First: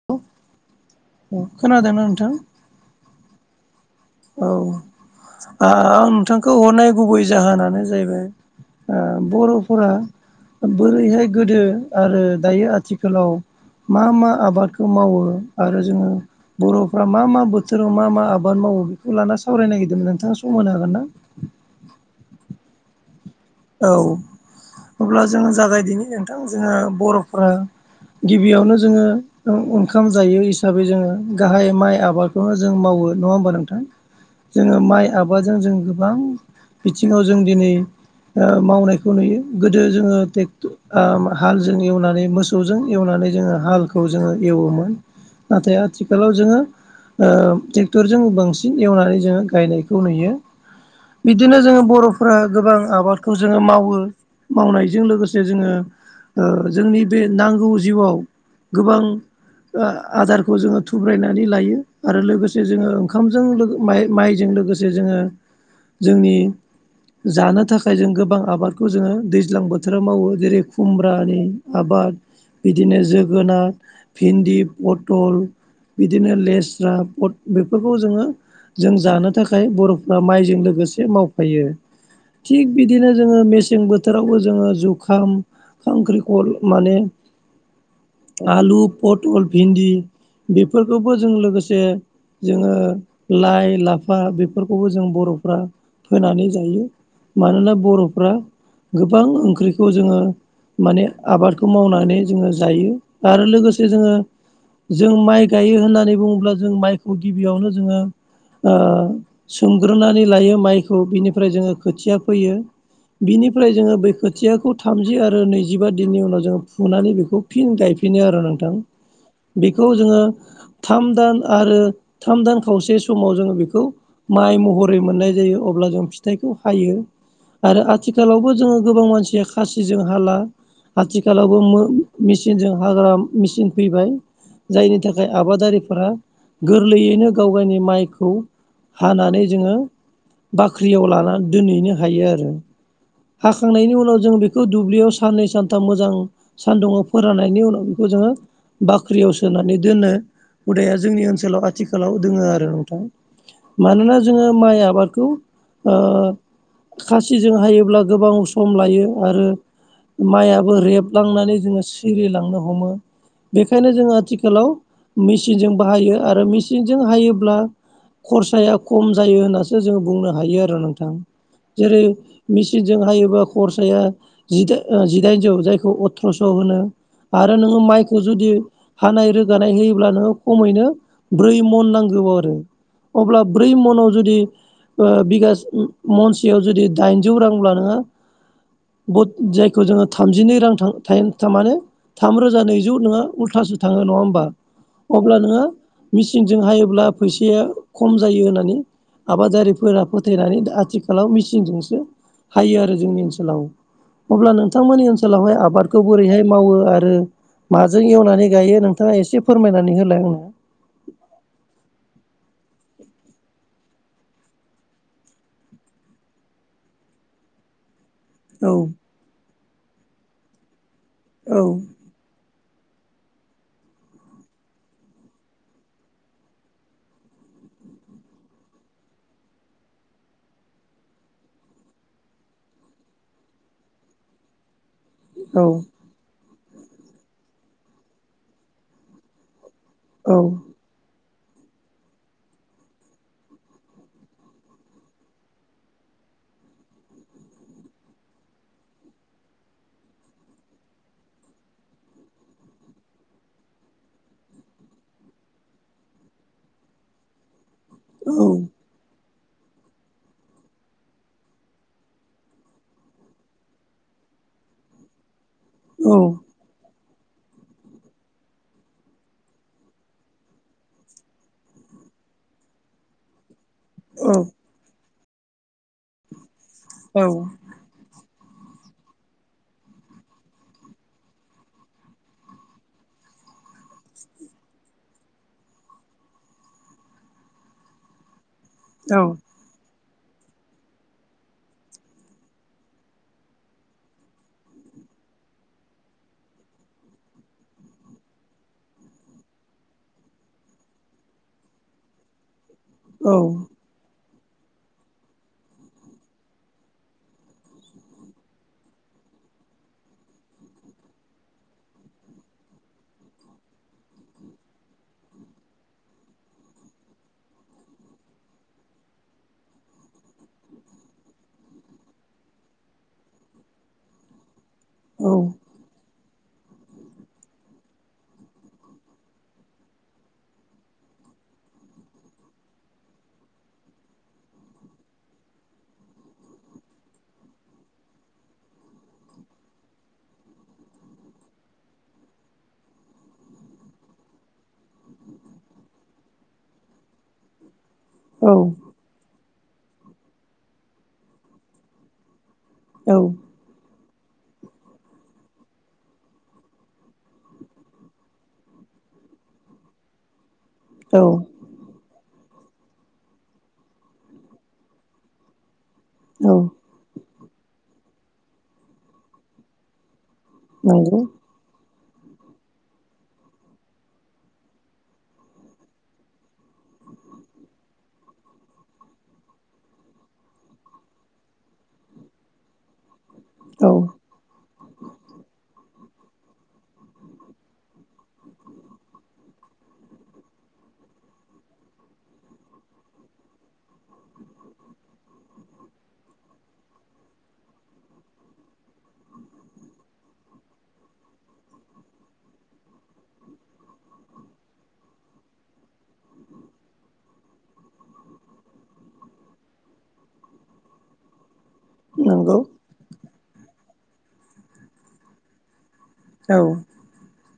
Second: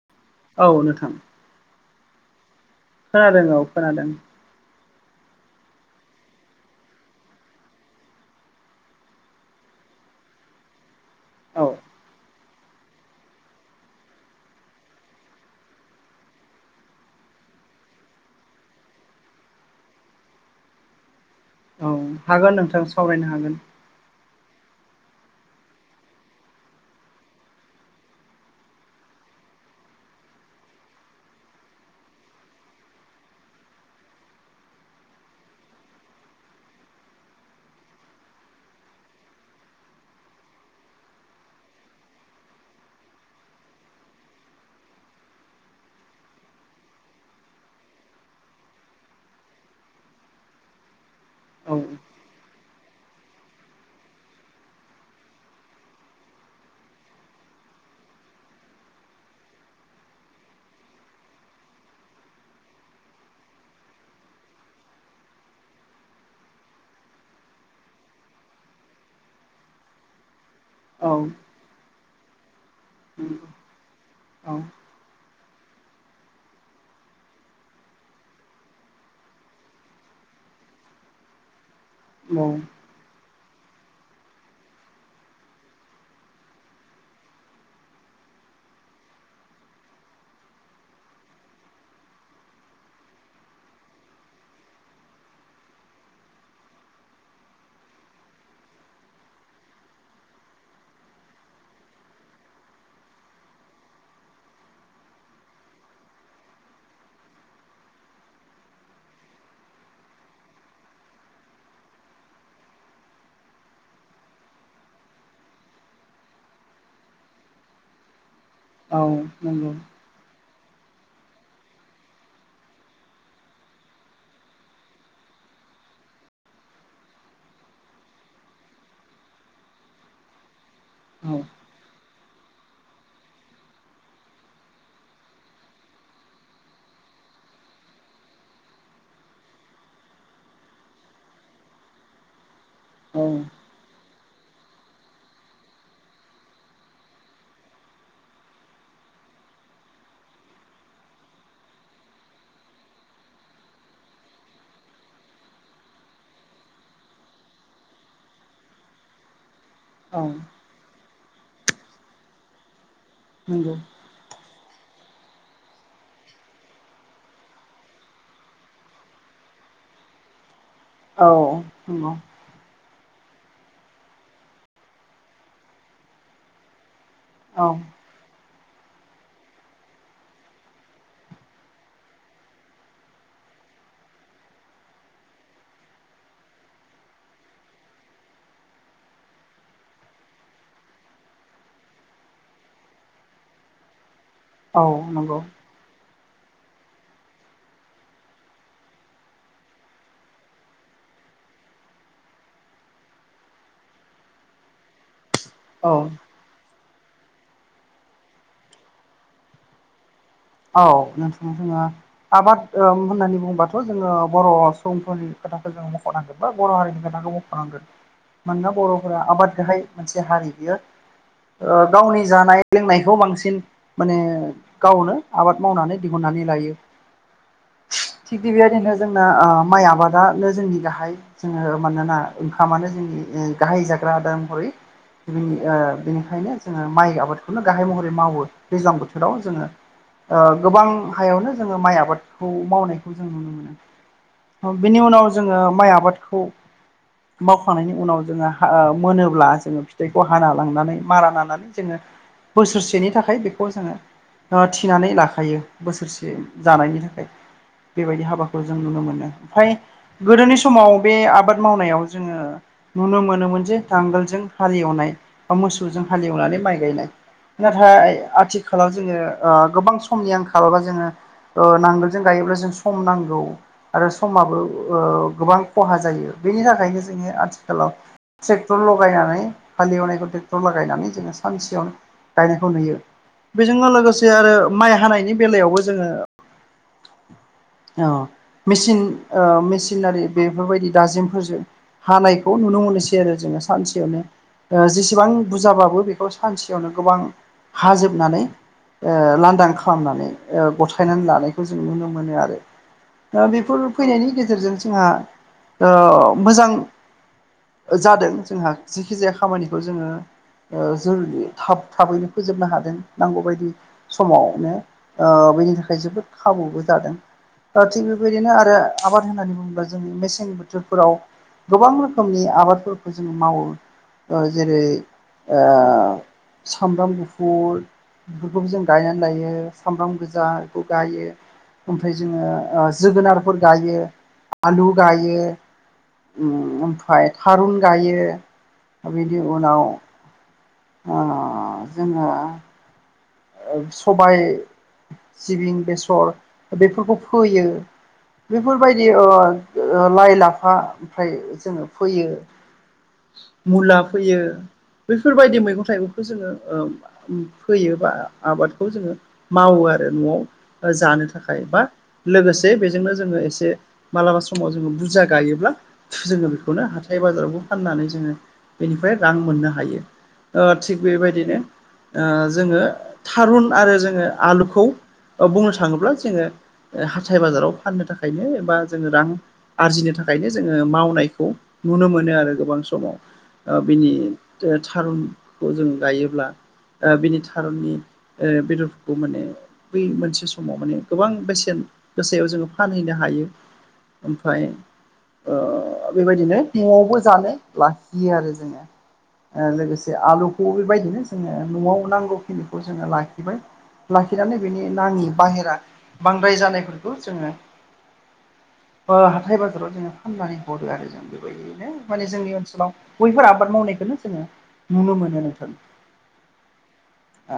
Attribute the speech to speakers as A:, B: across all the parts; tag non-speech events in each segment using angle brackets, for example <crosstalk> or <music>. A: <unintelligible>
B: औ नोंथां
A: औ खोनादोंना नोंथां?
B: खोनादों औ खोनादों
A: औ आं नोंथांखौ हरनाय गुबै जाहोनानो जाहैबाय ओ बर'फोरा बोरैहाय गोदो
B: औ
A: आरो दायो आथिखालाव मा मा आबादखौ मावो आरो जोंङो। बर'फ्रा मा मा बोथोराव मा मा आबाद मावो बेखौ लाना सावरायनो नागिरदोंमोन नोंथाङा सम होनो हागोन ना?
B: औ हागोन नोंथां सावरायनो हागोन।
A: औ अब्ला जों जागायदिनि नोंथां जोङो बर'फोरा गिबियावनो जोंङो। ओंखाम जायो हिसाबै जोङो गाहाय माइ आबादखौनो जों मावो नङा होमबा नोंथां। जोंङो माइ आबादजों जों गोबां बिथिङाव जों दिनै ओ मावनायखौ नुयो गोदो जोंङो टेक्ट हालजों एवनानै मोसौ खौजों एवनानै जोङो हालखौ जोङो एवोमोन नाथाय आथिखालाव जोंङो ओ ट्रेक्टरजों बांसिन एवनानै जोंङो गायनायखौ नुयो। बिदिनो
B: औ
A: जोंङो बर'फोरा गोबां आबाद खौ जोङो मावो मावनायजों लोगोसे जोंङो ओ जोंनि बे नांगौ जिउआव गोबां ओ आदारखौ जोंङो थुब्रायनानै लायो आरो लोगोसे जोङो ओंखामजों लो माइ माइजों लोगोसे जे जोंङो जोंनि जानो थाखाय जों गोबां आबादखौ जोङो दैज्लां बोथोराव मावो जेरै
B: औ
A: खुमब्रानि आबाद बिदिनो जोगोनार
B: औ
A: भिन्दि पटल बिदिनो लेस्रा पट बेफोरखौ जोंङो जों जानो थाखाय बर'फ्रा माइजों लोगोसे मावफायो थिग
B: औ
A: बिदिनो जोंङो मेसें बोथोरावबो जोङो जुखाम खांख्रिखल माने आलु पटल भिन्दि बेफोरखौबो जों लोगोसे जोंङो लाइ लाफा बेफोरखौबो जों बर'फ्रा फोनानै जायो। मानोना बर'फ्रा गोबां ओंख्रिखौ जोंङो माने आबादखौ मावनानै जोंङो जायो आरो लोगोसे जोंङो। जों माइ गायो होननानै बुङोब्ला जों माइखौ गिबियावनो जोंङो। ओ सोमग्रोनानै लायो माइखौ बिनिफ्राय जोंङो खोथिया फैयो। बिनिफ्राय जोंङो बैखोथियाखौ थामजि आरो नैजिबा दिननि उनाव जोंङो फुनानै बेखौ। फिन गायफिनो आरो नोंथां
B: औ नंगौ
A: बेखौ जोंङो। थाम दान आरो थाम दान खावसे समाव जों बेखौ माइ महरै मोननाय जायो अब्ला जों फिथाइखौ हायो आरो आथिखालावबो जोंङो गोबां मानसिया खासिजों हाला
B: औ
A: आथिखालावबो मो मेचिनजों हाग्रा मेचिन फैबाय जायनि थाखाय आबादारिफोरा गोरलैयैनो गावगावयनि माइखौ हानानै जोंङो बाख्रियाव लानानै दोनहैनो हायो आरो
B: औ
A: जाखांनायनि उनाव जों बेखौ दुब्लियाव साननै सानथाम मोजां सान्दुङाव फोराननायनि उनाव बेखौ जोङो बाख्रियाव सोनानै दोनो हुदाया जोंनि ओनसोलाव आथिखालाव दोङो आरो नोंथां। मानोना जोङो माइ आबादखौ ओ खासिजों हायोब्ला गोबां सम लायो आरो
B: औ
A: माय आबाद रेबलांनानै जोङो सिरिलांनो हमो
B: नंगौ
A: बेखायनो जोंङो आथिखालाव मेचिनजों बाहायो आरो मेचिनजों हायोब्ला खरसाया खम जायो होननासो जोङो बुंनो हायो आरो नोंथां
B: औ नंगौ
A: दि जों हायोबा खरसाया जिदाइन जिदायनजौ जायखौ अथ्रस' होनो। आरो
B: औ
A: नोङो माइखौ खौ जुदि हानाय रोगानाय होयोब्ला नोङो खमैनो ब्रै मन नांगौब आरो अब्ला ब्रै मनाव जुदि ओ बिगा महनसेयाव जुदि दाइनजौ रां अब्ला नोङो गथ जायखौ जोङो थामजिनै रां थां थाया मानो थामरोजा नैजौ नोङो उल्थासो थाङो नङा होमबा
B: औ
A: अब्ला
B: नंगौ
A: नोङो मेचिनजों हायोब्ला फैसाया खम जायो होननानै आबादारिफोरा फोथायनानै आथिखालाव मेचिनजोंसो हायो आरो जोंनि ओनसोलाव अब्ला नोंथांमोननि ओनसोलावहाय
B: औ
A: आबादखौ बोरैहाय मावो आरो माजों एवनानै गायो नोंथाङा एसे फोरमायनानै होलाय आंनो।
B: औ नोंथां जोंहा आबाद होननानै बुङोबाथ' जोङो बर' सुबुंफोरनि खोथाखौ जोङो मख'नांगोन बर' हारिनि खोनथाखौ मख'नांगोन
A: औ
B: मानोना बर'फोरा आबाद गाहाय मोनसे हारि बियो
A: औ
B: ओ गावनि जानाय लोंनायखौ बांसिन माने गावनो आबाद मावनानै दिहुननानै लायो। थिग बेबायदिनो जोंना ओ माइ आबादानो जोंनि गाहाय जोङो मानोना ओंखामानो जोंनिओ गाहाय जाग्रा आदार महरै नि
A: औ
B: ओ बेनिखायनो जोङो माइ आबादखौनो गाहाय महरै मावो दैज्लां बोथोराव जोङो।
A: औ
B: ओ गोबां हायावनो जोङो माइ आबादखौ मावनायखौ जों नुनो मोनो। ओ बिनि उनाव जोङो माइ आबादखौ मावखांनायनि उनाव जोङो हा मोनोब्ला जोङो फिथाइखौ हाना लांनानै मारा नानानै जोङो बोसोरसेनि थाखाय बेखौ जोङो ओ थि थिनानै लाखायो बोसोरसे जानायनि थाखाय बेबायदि हाबाखौ जों नुनो मोनो ओमफ्राय गोदोनि समाव बे आबाद मावनायाव जोङो नुनो मोनोमोन जे नांगोलजों हालेवनाय बा मोसौजों
A: औ
B: हालेवनानै माइ गायनाय नाथाय आथिखालाव जोङो ओ गोबां समनि आंखाल बा जोङो नांगोलजों गायोब्ला जों सम नांगौ। आरो समाबो ओ गोबां खहा जायो बेनि थाखायनो
A: औ
B: जोङो आथिखा आथिखालाव ट्रेक्टर लागायनानै हालेवनायखौ ट्रेक्टर लागायनानै जोङो सानसेयावनो गायनायखौ नुयो बेजोंनो लोगोसे आरो माइ हानायनि बेलायावबो जोङो औ मेसिन ओ मेसिनारि बेफोरबायदि दाजेमफोरजों हानायखौ नुनो मोनोसै आरो जोङो सानसेयावनो ओ जेसेबां बुरजाबाबो बेखौ सानसेयावनो गोबां हाजोबनानै ओ लांदां खालामनानै ओ गथायनानै लानायखौ जों नुनो मोनो आरो दा बेफोर फैनायनि गेजेरजों जोंहा ओ मोजां जादों जोंहा जेखि जाया खामानिखौ जोङो ओ जोलदि थाब थाबैनो फोजोबनो हादों नांगौबायदि समावनो ओ बैनि थाखाय जोबोद खाबुबो जादों दा थिग बेबायदिनो आरो आबाद होननानै बुङोब्ला जोंनि मेसें बोथोरफोराव गोबां रोखोमनि आबादफोरखौ जोङो मावो ओ जेरै
A: औ
B: ओ सामब्राम गुफुर बेफोरखौबो जों गायनानै लायो सामब्राम गोजा बेखौ गायो। ओमफ्राय जोंङो जोगोनारफोर गायो आलु गायो। ओम ओमफफ्राय थारुन गायो बिनि उनाव <unintelligible> जोंङो सबाय सिबिं बेसर बेफोरखौ फोयो।
A: औ
B: बेफोरबायदि लाइ लाफा ओमफ्राय जोंङो फैयो।
A: औ
B: मुला फोयो बेफोरबायदि मैगं थाइगंखौ जोंङो ओ फोयो बा आबादखौ जोंङो मावो आरो न'आव ओ जानो
A: औ
B: थाखाय बा लोगोसे बेजोंनो जोंङो एसे मालाबा समाव जोंङो बुरजा गायोब्ला जोंङो
A: औ
B: बेखौनो हाथार हाइ बाजारावबो फाननानै जोंङो बेनिफ्राय रां मोननो हायो। ओ थिग
A: नंगौ
B: बेबायदिनो ओ जोङो थारुन आरो जोंङो आलुखौ बुंनो थाङोब्ला जोंङो ओ हाथाय बाजाराव फाननो थाखायनो एबा जोङो रां आरजिनो थाखायनो जोंङो मावनायखौ नुनो मोनो आरो गोबां समाव। ओ
A: औ
B: बिनि थारुनखौ जों गायोब्ला बिनि थारुननि ओ बेदरफोरखौ माने बै मोनसे समाव माने गोबां बेसेन गोसायाव जोंङो फानहैनो हायो। ओमफ्राय ओ बेबायदिनो न'आवबो जानो लाखियो आरो जोंङो। ओ लोगोसे आलुखौ बेबायदिनो जोंङो न'आव नांगौखिनिखौ जोंङो लाखिबाय लाखिनानै बिनि नाङि बाहेरा बांद्राय जानायफोरखौ जोंङो ओ हाथाय बाजाराव जोंङो फाननानै हरदो आरो जों बे ओरैनो माने जोंनि
A: नंगौ
B: ओनसोलाव बैफोर आबाद मावनायखौनो जोंङो नुनो मोनो नोंथां।
A: औ
B: अ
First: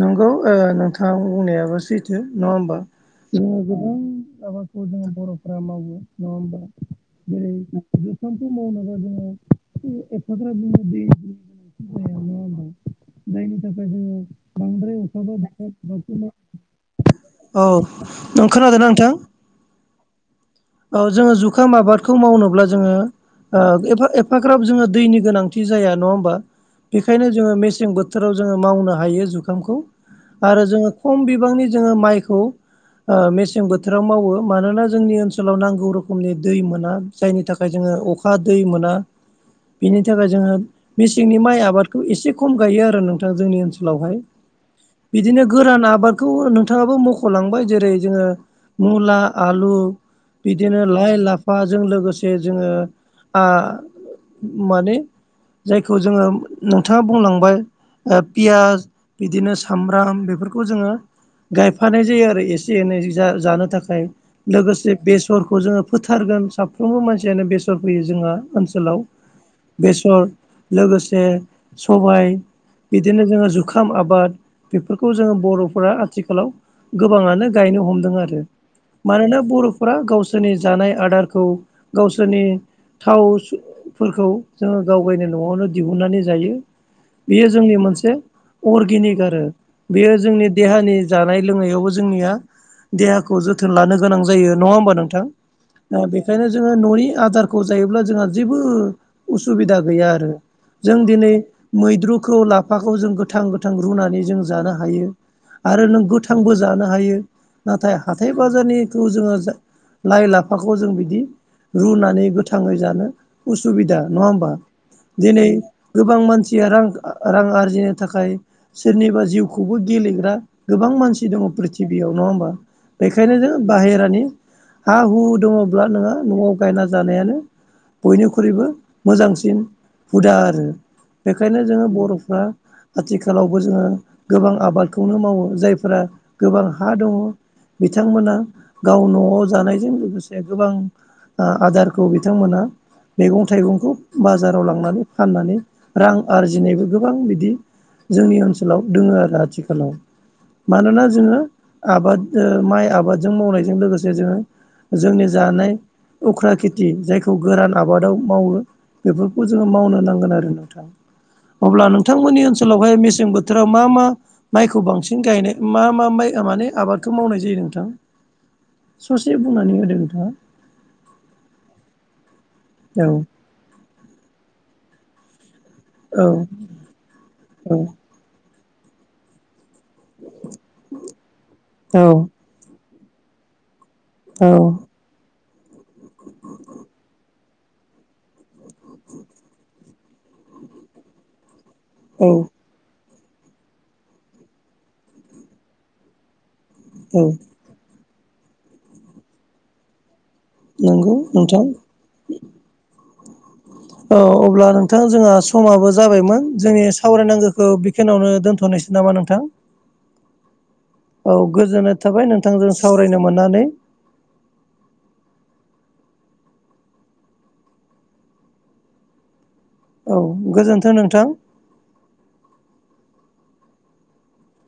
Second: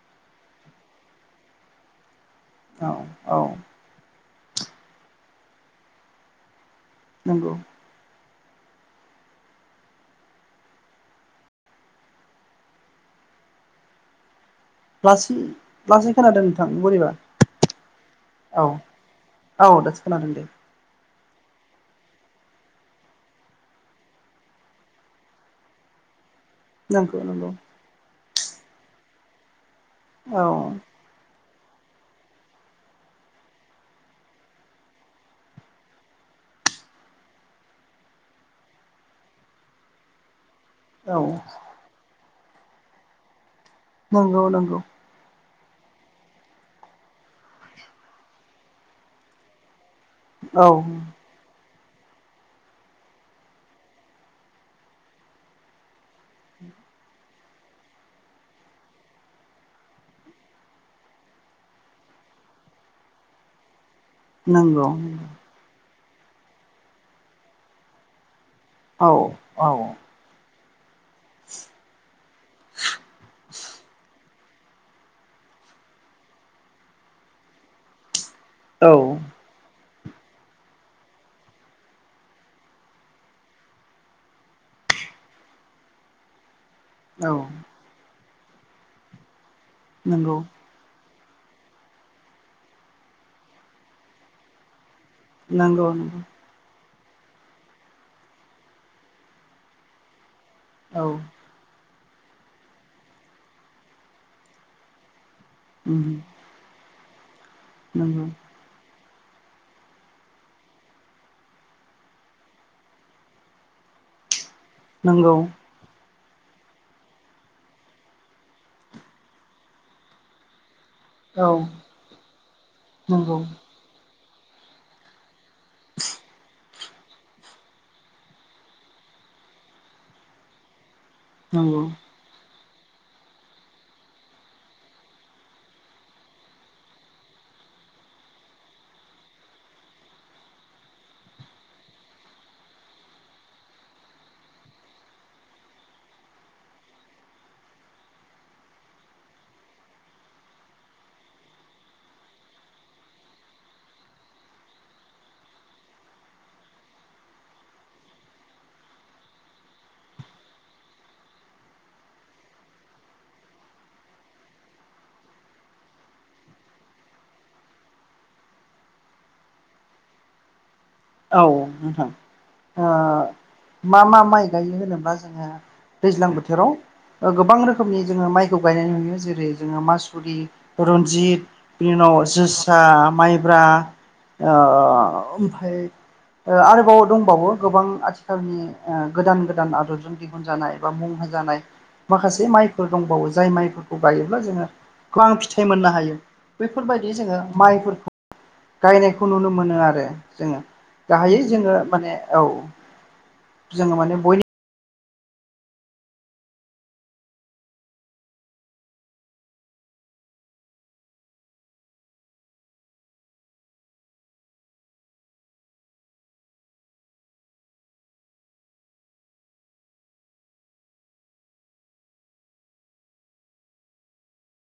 A: नंगौ ओ नोंथाङ बुंनायाबो सैथो नङा होमबा
B: औ औ
A: गोदान आाबादखौ जों बर'फ्रा मावो नङा होमबा जेरै
B: नंगौ
A: जुखामखौ मावनोबा जोंङो एफाग्राब जोङो दि <unintelligible> जायनि थाखाय जोंङो
B: लासै लासै खोनादों नोंथां बोरैबा
A: <unintelligible> औ नों
B: औ
A: खोनादों नोंथां?
B: औ दसखोन दों दे।
A: औ जोंङो जुखाम आबादखौ मावनोब्ला जोंङो ओ एफा एफाग्राब जोंङो दैनि गोनांथि जाया नङा होमबा
B: नंगौ
A: बेखायनो
B: नंगौ
A: जोंङो मेसें बोथोराव जोंङो मावनो हायो। जुखामखौ
B: औ
A: आरो जोंङो खम बिबांनि जोंङो माइखौ ओ मेसें बोथोराव मावो मानोना जोंनि ओनसोलाव नांगौ रोखोमनि दै मोना। जायनि थाखाय जोंङो अखा दै मोना बिनि थाखाय जोंङो
B: औ
A: मेसेंनि माइ आबादखौ एसे खम गायो आरो नोंथाङा जोंनि ओनसोलावहाय
B: औ नांगौ।
A: बिदिनो गोरान आबादखौ नोंथाङाबो मख'लांबाय जेरै जोंङो मुला आलु
B: औ
A: बिदिनो लाइ लाफ बा जों लोगोसे जोंङो आ माने जायखौ जोंङो नोंथाङा बुंलांबाय ओ पियास बिदिनो सामब्राम बेफोरखौ जोंङो गायफानाय जायो आरो एसे एनै जा जानो थाखाय
B: नंगौ
A: लोगोसे बेसरखौ जोंङो फोथारगोन साफ्रोमबो मानसियानो बेसर फैयो जोंहा ओनसोलाव
B: औ औ
A: बेसर लोगोसे बे सबाय बिदिनो जोंङो जु आबाद बेफोरखौ जोंङो बर'फोरा आथिखालाव गोबाङानो गायनो हमदों आरो
B: औ
A: मानोना बर'फोरा गावसोरनि जानाय आदारखौ गावसोरनि थाव सो फोरखौ जोङो गाव गायनो न'आवनो दिहुननानै जायो।
B: नंगौ
A: बेयो जोंनि मोनसे उरगिनिक आरो बेयो
B: नंगौ
A: जोंनि देहानि जानाय लोंनायावबो जोंनिया देहाखौ जोथोन लानो गोनां जायो नङा होमबा नोंथां?
B: नंगौ
A: दा बेखायनो जो जोङो न'नि आदारखौ जायोब्ला जोंहा जेबो उसुबिदा गैया आरो। जों
B: औ
A: दिनै मैद्रुखौ लाफाखौ जों गोथ थां गोथां रुनानै जों जानो हायो। आरो नों
B: नंगौ
A: गोथांबो जानो हायो। नाथाय हाथाय बाजारनिथ' जोङो जा लाइ लाफाखौ जों बिदि रुनानै गोथाङै जानो उसुबिदा नङा होमबा?
B: नंगौ
A: दिनै गोबां मानसिया रां रां आरजिनो थाखाय सोरनिबा जिउखौबो गेलेग्रा गोबां मानस सि दङ
B: औ
A: प्रिथिबियाव नङा होमबा? बेखायनो
B: नंगौ
A: जोंङो बाहेरानि हा हु दङब्ला नोंहा न'आव गायना जानायानो बयनिख्रुइबो मोजांसिन हुदा आरो। बेखायनो
B: नंगौ
A: जोङो बर'फ्रा आथिखालावबो जोङो गोबां आबादखौनो मावो। जायफोरा गोबां हा दङ। बिथांमोना गाव न'आव जानायजों लोगोसे गोबां आ आदारखौ बिथांमोना मैगं थाइगंखौ बाजाराव लांनानै फाननानै रां आरजिनायबो गोबां बिदि जोंनि ओनसोलाव दोङो आरो आथिखालाव। मानोना जोङो आबाद ओ माइ आबादजों मावनायजों लोगोसे जोङो। जोंनि जानाय उख्रा खेथि जायखौ गोरान आबादाव मावो। बेफोरखौ जोङो मावनो नांगोन आरो नोंथां। अब्ला नोंथांमोननि ओनस सोलावहाय मेसें बोथोराव मा मा माइखौ बांसिन गायनाय मा मा माइया माने आबादखौ मावनाय जायो नोंथां? ससे बुंनानै होदो नोंथाङा।
B: औ नोंथां ओ
A: औ
B: मा मा माइ गायो होनोब्ला जोङो। दैज्लां
A: औ
B: बोथोराव ओ गोबां रोखोमनि जोङो माइखौ गायनाय नुयो। जेरै जोङो मास फुदि, रन्जित बिनि
A: औ
B: उनाव जोसा, माइब्रा
A: औ
B: ओ ओमफाय ओ आरोबाव दंबावो गोबां आथिखालनि ओ गोदान गोदान आदबजों दिहुन जानाय बा मुं होजानाय।
A: औ
B: माखासे माइफोर दंबावो जाय माइफोरखौ गायोब्ला जोङो गोबां फिथाइ मोननो हायो। बैफोरबायदि
A: औ
B: जोङो माइफोरखौ गायनायखौ नुनो मोनो आरो जोङो।
A: नंगौ
B: गाहायै
A: नोंथां
B: जोङो माने औ जोङो माने
A: औ
B: बयबो
A: अब्ला नों थां जोंहा समाबो जाबायमोन जोंनि सावराय नांगोखौ बेखिनियावनो दोनथ'नोसै नामा नोंथां? औ गोजोननाय थाबाय नोंथांजों सावरायनो मोननानै। औ गोजोन्थों नोंथां।